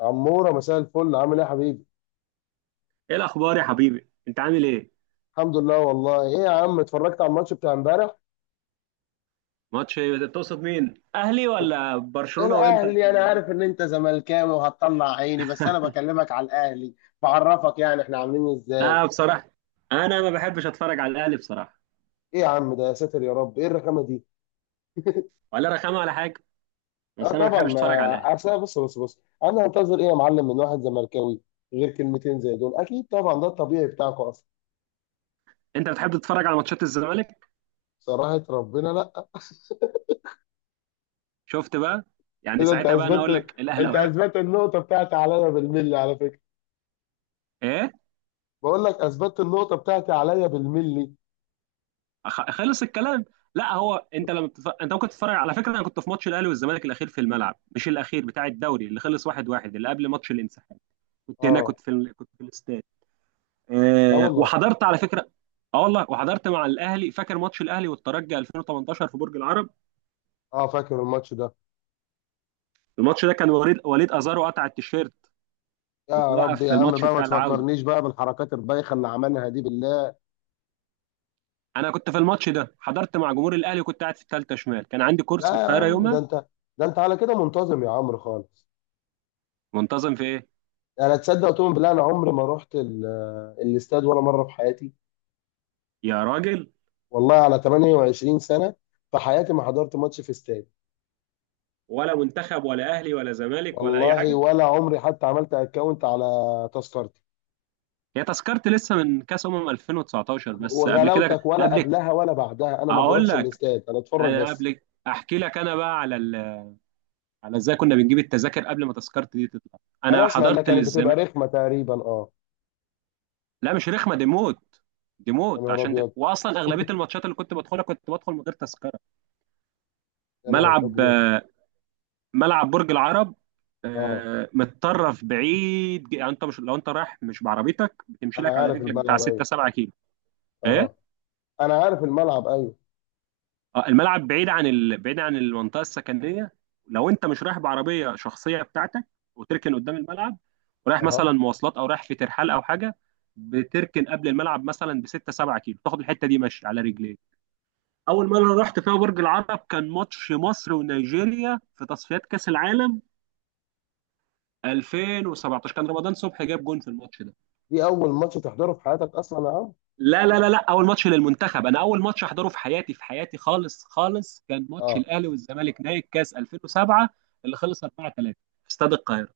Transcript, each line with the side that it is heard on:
left: عمورة، مساء الفل، عامل ايه يا حبيبي؟
right: ايه الاخبار يا حبيبي، انت عامل ايه؟
left: الحمد لله والله. ايه يا عم، اتفرجت على الماتش بتاع امبارح؟
right: ماتش إيه؟ تقصد مين، اهلي ولا برشلونه وانتر
left: الاهلي، انا عارف ان انت زملكاوي وهتطلع عيني، بس انا بكلمك على الاهلي. بعرفك يعني احنا عاملين ازاي؟
right: لا بصراحه، انا ما بحبش اتفرج على الاهلي بصراحه.
left: ايه يا عم ده، يا ساتر يا رب، ايه الرخامة دي؟
right: ولا رخامه ولا حاجه،
left: اه
right: بس انا ما
left: طبعا،
right: بحبش
left: ما
right: اتفرج على الاهلي.
left: اصل بص انا هنتظر ايه يا معلم من واحد زملكاوي غير كلمتين زي دول؟ اكيد طبعا، ده الطبيعي بتاعكم اصلا.
right: انت بتحب تتفرج على ماتشات الزمالك؟
left: صراحة ربنا لا.
right: شفت بقى. يعني
left: كده انت
right: ساعتها بقى انا اقول
left: اثبتت،
right: لك
left: انت
right: الاهلاويه.
left: اثبتت النقطة بتاعتي عليا بالملي على فكرة.
right: ايه؟
left: بقول لك اثبتت النقطة بتاعتي عليا بالملي.
right: خلص الكلام. لا هو انت انت ممكن تتفرج. على فكره، انا كنت في ماتش الاهلي والزمالك الاخير في الملعب، مش الاخير بتاع الدوري اللي خلص 1-1، اللي قبل ماتش الانسحاب. كنت هناك،
left: اه.
right: كنت كنت في الاستاد.
left: لا
right: آه،
left: والله.
right: وحضرت على فكره. اه والله، وحضرت مع الاهلي. فاكر ماتش الاهلي والترجي 2018 في برج العرب؟
left: اه فاكر الماتش ده.
right: الماتش ده كان وليد ازارو قطع التيشيرت
left: يا رب
right: وتوقف
left: يا
right: في
left: عم
right: الماتش
left: بقى، ما
right: بتاع العوده.
left: تفكرنيش بقى بالحركات البايخه اللي عملها دي، بالله.
right: انا كنت في الماتش ده، حضرت مع جمهور الاهلي وكنت قاعد في الثالثه شمال، كان عندي كورس في
left: لا يا
right: القاهره
left: عم، ده
right: يومها.
left: انت ده انت على كده منتظم يا عمرو خالص.
right: منتظم في ايه؟
left: انا تصدق تقول بالله، انا عمري ما رحت الاستاد ولا مره في حياتي.
right: يا راجل.
left: والله على 28 سنه في حياتي ما حضرت ماتش في استاد.
right: ولا منتخب ولا اهلي ولا زمالك ولا اي
left: والله
right: حاجه.
left: ولا عمري حتى عملت اكونت على تذكرتي،
right: هي تذكرتي لسه من كاس 2019، بس قبل كده
left: وغلاوتك ولا
right: قبل.
left: قبلها ولا بعدها، انا ما
right: اقول
left: بروحش
right: لك،
left: الاستاد، انا اتفرج
right: انا
left: بس.
right: قبل، احكي لك، انا بقى على ال، على ازاي كنا بنجيب التذاكر قبل ما تذكرتي دي تطلع.
left: انا
right: انا
left: اسمع انها
right: حضرت
left: كانت بتبقى
right: للزمان.
left: رخمه تقريبا، اه.
right: لا مش رخمه، دي موت. دي
left: يا
right: موت،
left: نهار
right: عشان
left: ابيض،
right: واصلا اغلبيه الماتشات اللي كنت بدخلها كنت بدخل من غير تذكره.
left: يا نهار
right: ملعب
left: ابيض.
right: آه، ملعب برج العرب.
left: اه
right: متطرف بعيد، يعني انت مش لو انت رايح مش بعربيتك بتمشي لك
left: انا
right: على
left: عارف
right: رجلك بتاع
left: الملعب،
right: 6
left: ايوه.
right: 7 كيلو.
left: اه
right: ايه؟
left: انا عارف الملعب، ايوه.
right: اه الملعب بعيد بعيد عن المنطقه السكنيه، لو انت مش رايح بعربيه شخصيه بتاعتك وتركن قدام الملعب، ورايح
left: اه.
right: مثلا مواصلات او رايح في ترحال او حاجه، بتركن قبل الملعب مثلا ب 6 7 كيلو، تاخد الحته دي ماشي على رجليك. اول مره رحت فيها برج العرب كان ماتش مصر ونيجيريا في تصفيات كاس العالم 2017، كان رمضان صبحي جاب جون في الماتش ده.
left: دي اول ماتش تحضره في حياتك اصلا يا عم؟
right: لا لا لا لا، اول ماتش للمنتخب. انا اول ماتش احضره في حياتي، في حياتي خالص خالص، كان ماتش
left: اه.
right: الاهلي والزمالك نهائي الكاس 2007 اللي خلص 4-3 في استاد القاهره.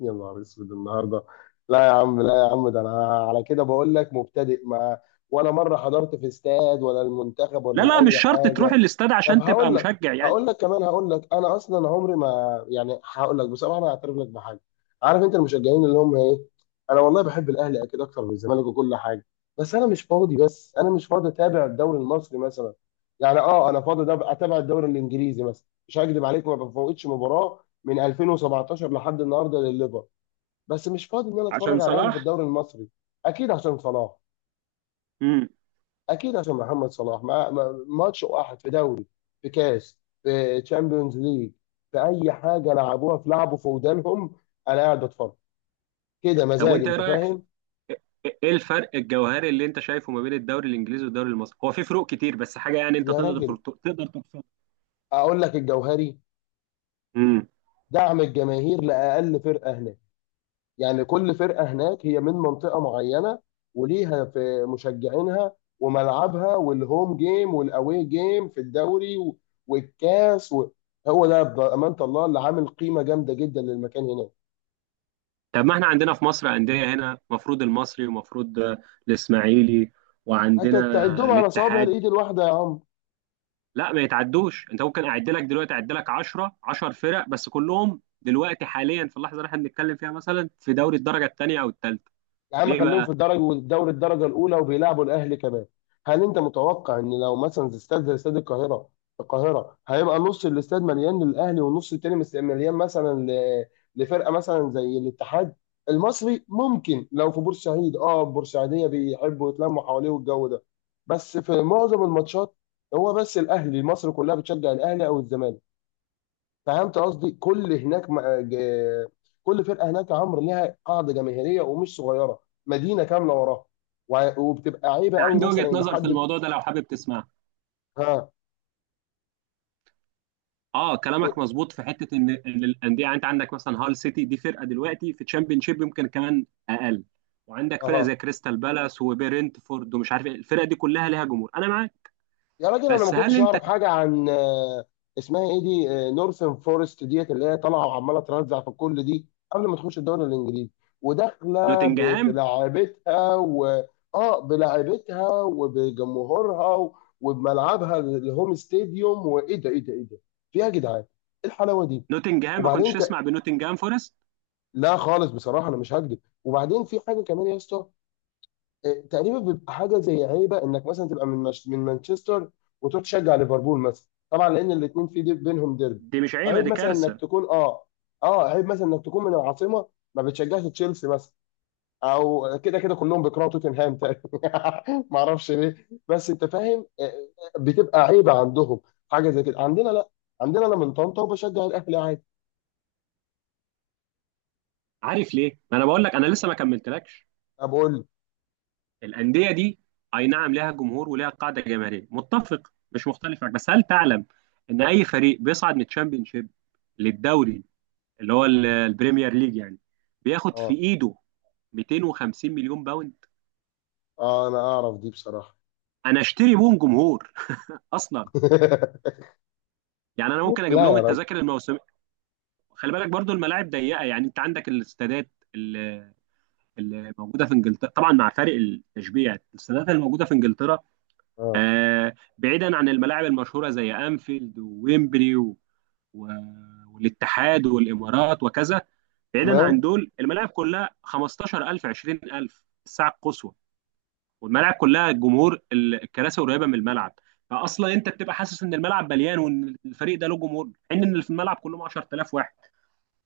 left: يا نهار اسود النهارده، لا يا عم لا يا عم، ده انا على كده بقول لك مبتدئ، ما ولا مره حضرت في استاد ولا المنتخب ولا
right: لا لا مش
left: لاي
right: شرط تروح
left: حاجه.
right: الاستاد
left: طب
right: عشان تبقى
left: هقول لك
right: مشجع يعني.
left: هقول لك كمان هقول لك انا اصلا عمري ما، يعني هقول لك بصراحه، انا هعترف لك بحاجه. عارف انت المشجعين اللي هم ايه؟ انا والله بحب الاهلي اكيد اكتر من الزمالك وكل حاجه، بس انا مش فاضي اتابع الدوري المصري مثلا. يعني اه انا فاضي ده اتابع الدوري الانجليزي مثلا، مش هكدب عليك ما بفوتش مباراه من 2017 لحد النهارده للليفر، بس مش فاضي ان انا
right: عشان
left: اتفرج على الاهلي في
right: صلاح.
left: الدوري المصري. اكيد عشان صلاح.
right: امم
left: اكيد عشان محمد صلاح، ماتش واحد في دوري، في كاس، في تشامبيونز ليج، في اي حاجه لعبوها، في لعبه في ودانهم انا قاعد بتفرج، كده
right: طب
left: مزاج،
right: وانت ايه
left: انت
right: رايك
left: فاهم.
right: ايه الفرق الجوهري اللي انت شايفه ما بين الدوري الانجليزي والدوري المصري؟ هو في فروق كتير بس حاجه يعني انت
left: يا راجل،
right: تقدر ترصدها.
left: اقول لك الجوهري.
right: امم
left: دعم الجماهير لاقل فرقه هناك. يعني كل فرقه هناك هي من منطقه معينه، وليها في مشجعينها وملعبها والهوم جيم والاوي جيم في الدوري والكاس هو ده بامانه الله اللي عامل قيمه جامده جدا للمكان هناك.
right: طب ما احنا عندنا في مصر انديه هنا، مفروض المصري، ومفروض الاسماعيلي،
left: انت
right: وعندنا
left: تعدهم على صوابع
right: الاتحاد.
left: الايد الواحده يا عم.
right: لا ما يتعدوش، انت ممكن اعد لك دلوقتي، اعد لك 10 10 فرق، بس كلهم دلوقتي حاليا في اللحظه اللي احنا بنتكلم فيها مثلا في دوري الدرجه الثانيه او الثالثه.
left: يا عم
right: ليه
left: خليهم في
right: بقى؟
left: الدرجه، والدوري الدرجه الاولى وبيلعبوا الاهلي كمان. هل انت متوقع ان لو مثلا زي استاد، زي استاد القاهره، القاهره هيبقى نص الاستاد مليان للاهلي، والنص التاني مليان مثلا لفرقه مثلا زي الاتحاد؟ المصري ممكن لو في بورسعيد، اه البورسعيديه بيحبوا يتلموا حواليه والجو ده، بس في معظم الماتشات هو بس الاهلي، مصر كلها بتشجع الاهلي او الزمالك. فهمت قصدي؟ كل هناك كل فرقه هناك يا عمرو ليها قاعده جماهيريه ومش صغيره، مدينه كامله وراها، وبتبقى عيبه
right: انا
left: قوي
right: عندي وجهه
left: مثلا ان
right: نظر في
left: حد.
right: الموضوع ده لو حابب تسمعها.
left: ها.
right: اه كلامك مظبوط في حته إن الانديه، يعني انت عندك مثلا هال سيتي، دي فرقه دلوقتي في تشامبيون شيب يمكن كمان اقل، وعندك فرقه
left: اها.
right: زي كريستال بالاس وبرنتفورد ومش عارف ايه، الفرقه دي كلها ليها جمهور، انا معاك.
left: يا راجل انا ما
right: بس هل
left: كنتش
right: انت.
left: اعرف حاجه عن اسمها ايه دي، نورثن فورست ديت اللي هي طالعه وعماله ترزع في الكل دي، قبل ما تخش الدوري الانجليزي وداخله في
right: نوتنجهام.
left: لعبتها و اه بلعبتها وبجمهورها وبملعبها الهوم ستاديوم. وايه ده ايه ده ايه ده، في ايه يا جدعان، ايه الحلاوه دي؟
right: نوتنجهام ما
left: وبعدين
right: كنتش
left: انت،
right: تسمع بنوتنجهام فورست؟
left: لا خالص بصراحه انا مش هكذب. وبعدين في حاجه كمان يا اسطى، تقريبا بيبقى حاجه زي عيبه انك مثلا تبقى من مش... من مانشستر وتروح تشجع ليفربول مثلا، طبعا لان الاثنين في ديب بينهم ديربي.
right: دي مش عيبه،
left: عيب
right: دي
left: مثلا انك
right: كارثه.
left: تكون اه، اه عيب مثلا انك تكون من العاصمه ما بتشجعش تشيلسي مثلا، او كده كده كلهم بيكرهوا توتنهام تقريبا ما اعرفش ليه، بس انت فاهم، بتبقى عيبه عندهم. حاجه زي كده عندنا لا، عندنا انا من طنطا وبشجع الاهلي عادي.
right: عارف ليه؟ ما انا بقول لك انا لسه ما كملتلكش.
left: بقول.
right: الانديه دي اي نعم لها جمهور ولها قاعده جماهيريه، متفق مش مختلف معك، بس هل تعلم ان اي فريق بيصعد من الشامبيونشيب للدوري، اللي هو البريمير ليج يعني، بياخد في
left: اه.
right: ايده 250 مليون باوند؟
left: اه انا اعرف دي بصراحه.
right: انا اشتري بهم جمهور اصلا. يعني انا ممكن اجيب
left: لا
right: لهم
left: يا راجل.
right: التذاكر الموسميه. خلي بالك برضو الملاعب ضيقه، يعني انت عندك الاستادات اللي موجوده في انجلترا، طبعا مع فارق التشبيه، يعني الاستادات اللي موجوده في انجلترا،
left: اه.
right: بعيدا عن الملاعب المشهورة زي أنفيلد وويمبلي و... والاتحاد والإمارات وكذا. بعيدا عن
left: تمام.
right: دول الملاعب كلها 15000 20000 الساعة القصوى، والملاعب كلها جمهور، الكراسي قريبة من الملعب. فأصلا أنت بتبقى حاسس إن الملعب مليان وإن الفريق ده له جمهور، حين إن اللي في الملعب كلهم 10000 واحد.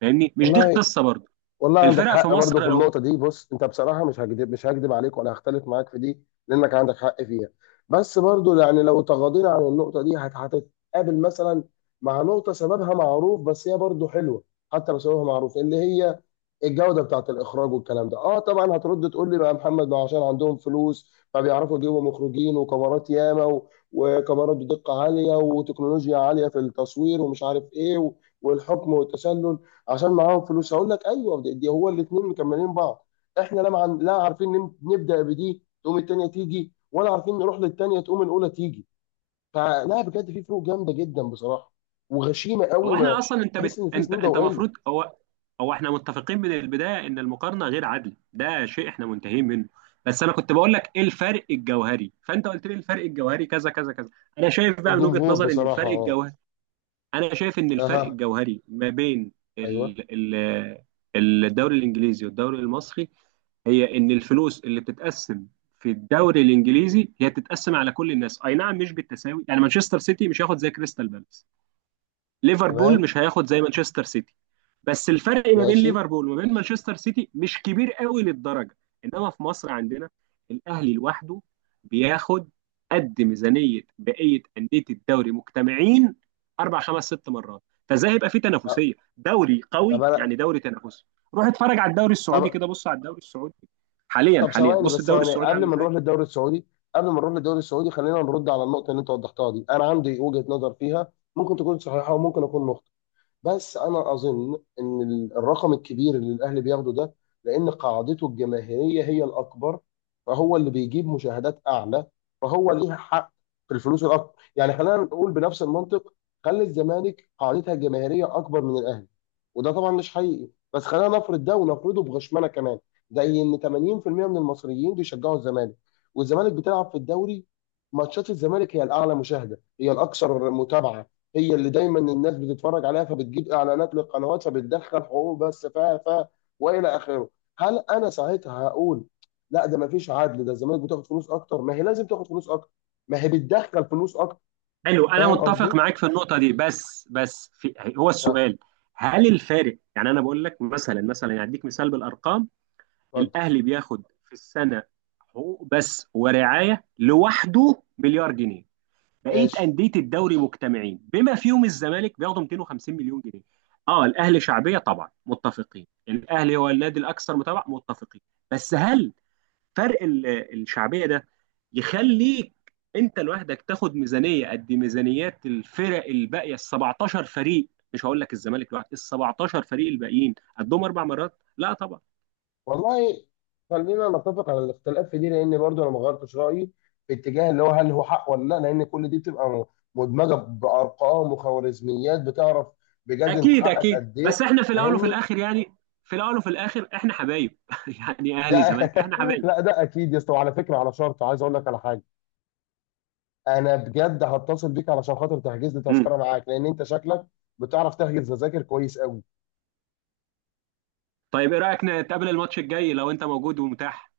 right: فاهمني؟ مش دي
left: والله
right: القصة برضه.
left: والله عندك
right: الفرق في
left: حق برضه في
right: مصر لو،
left: النقطة دي. بص انت بصراحة مش هكدب، مش هكدب عليك ولا هختلف معاك في دي لانك عندك حق فيها. بس برضه يعني لو تغاضينا عن النقطة دي هتتقابل مثلا مع نقطة سببها معروف، بس هي برضه حلوة حتى لو سببها معروف، اللي هي الجودة بتاعت الإخراج والكلام ده. اه طبعا هترد تقول لي بقى يا محمد، ما عشان عندهم فلوس فبيعرفوا يجيبوا مخرجين وكاميرات ياما، وكاميرات بدقة عالية وتكنولوجيا عالية في التصوير ومش عارف ايه والحكم والتسلل. عشان معاهم فلوس، هقول لك ايوه، دي هو الاثنين مكملين بعض. احنا لا لا عارفين نبدا بدي تقوم الثانيه تيجي، ولا عارفين نروح للثانيه تقوم الاولى تيجي. فلا بجد في فروق جامده جدا بصراحه وغشيمه
right: هو
left: قوي،
right: احنا
left: ما
right: اصلا
left: تحس ان في
right: انت
left: سنين
right: انت
left: ضوئيه.
right: المفروض، هو هو احنا متفقين من البدايه ان المقارنه غير عادله، ده شيء احنا منتهين منه. بس انا كنت بقول لك ايه الفرق الجوهري فانت قلت لي الفرق الجوهري كذا كذا كذا. انا شايف بقى من وجهه
left: الجمهور
right: نظري ان
left: بصراحه،
right: الفرق
left: اه.
right: الجوهري، انا شايف ان الفرق
left: اها.
right: الجوهري ما بين
left: ايوه.
right: ال... الدوري الانجليزي والدوري المصري، هي ان الفلوس اللي بتتقسم في الدوري الانجليزي هي بتتقسم على كل الناس، اي نعم مش بالتساوي، يعني مانشستر سيتي مش هياخد زي كريستال بالاس، ليفربول
left: تمام.
right: مش هياخد زي مانشستر سيتي، بس الفرق ما بين
left: ماشي.
right: ليفربول وما بين مانشستر سيتي مش كبير قوي للدرجه. انما في مصر عندنا الاهلي لوحده بياخد قد ميزانيه بقيه انديه الدوري مجتمعين اربع خمس ست مرات. فازاي هيبقى في
left: أه.
right: تنافسيه دوري
left: طب
right: قوي،
left: انا.
right: يعني دوري تنافسي؟ روح اتفرج على الدوري السعودي
left: طب.
right: كده، بص على الدوري السعودي حاليا
left: طب
right: حاليا،
left: ثواني
right: بص
left: بس،
right: الدوري
left: ثواني
right: السعودي
left: قبل
right: عامل
left: ما نروح
right: ازاي.
left: للدوري السعودي، قبل ما نروح للدوري السعودي خلينا نرد على النقطه اللي انت وضحتها دي. انا عندي وجهه نظر فيها، ممكن تكون صحيحه وممكن اكون مخطئ، بس انا اظن ان الرقم الكبير اللي الاهلي بياخده ده، لان قاعدته الجماهيريه هي الاكبر، فهو اللي بيجيب مشاهدات اعلى، فهو ليه حق في الفلوس الاكبر. يعني خلينا نقول بنفس المنطق، خلي الزمالك قاعدتها الجماهيريه اكبر من الاهلي، وده طبعا مش حقيقي بس خلينا نفرض ده، ونفرضه بغشمنه كمان، زي ان 80% من المصريين بيشجعوا الزمالك، والزمالك بتلعب في الدوري، ماتشات الزمالك هي الاعلى مشاهده، هي الاكثر متابعه، هي اللي دايما الناس بتتفرج عليها، فبتجيب اعلانات للقنوات، فبتدخل حقوق بس ف والى اخره. هل انا ساعتها هقول لا ده ما فيش عدل، ده الزمالك بتاخد فلوس اكتر ما هي لازم تاخد فلوس اكتر، ما هي بتدخل فلوس اكتر.
right: حلو، انا
left: فاهم
right: متفق
left: قصدي؟
right: معاك في النقطه دي، بس في هو
left: ها.
right: السؤال، هل الفارق، يعني انا بقول لك مثلا، مثلا يعني اديك مثال بالارقام.
left: اتفضل.
right: الاهلي بياخد في السنه حقوق بس ورعايه لوحده مليار جنيه. بقيه
left: ماشي.
right: انديه الدوري مجتمعين بما فيهم الزمالك بياخدوا 250 مليون جنيه. اه الاهلي شعبيه طبعا متفقين، الاهلي هو النادي الاكثر متابعه متفقين، بس هل فرق ال- الشعبيه ده يخليك انت لوحدك تاخد ميزانيه قد ميزانيات الفرق الباقيه ال 17 فريق؟ مش هقول لك الزمالك لوحده، ال 17 فريق الباقيين قدهم اربع مرات، لا طبعا.
left: والله خلينا نتفق على الاختلاف في دي، لان برضو انا ما غيرتش رايي في اتجاه اللي هو هل هو حق ولا لا، لان كل دي بتبقى مدمجه بارقام وخوارزميات، بتعرف بجد انت
right: اكيد
left: حقك
right: اكيد،
left: قد
right: بس
left: ايه.
right: احنا في الاول وفي
left: فاهمني.
right: الاخر يعني، في الاول وفي الاخر احنا حبايب يعني
left: ده
right: اهلي زمالك احنا حبايب.
left: لا ده اكيد يا اسطى، وعلى فكره على شرط عايز اقول لك على حاجه، انا بجد هتصل بيك علشان خاطر تحجز لي
right: مم.
left: تذكره معاك، لان انت شكلك بتعرف تحجز تذاكر كويس قوي.
right: طيب ايه رايك نتقابل الماتش الجاي لو انت موجود ومتاح؟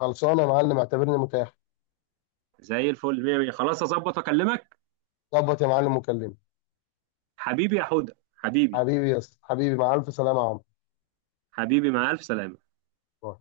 left: خلصانه يا معلم، اعتبرني متاح.
right: زي الفل، مية مية، خلاص اظبط واكلمك.
left: ظبط يا معلم وكلمني.
right: حبيبي يا حوده حبيبي.
left: حبيبي يا اسطى حبيبي، مع الف سلامه يا عمرو.
right: حبيبي مع الف سلامه.
left: باي.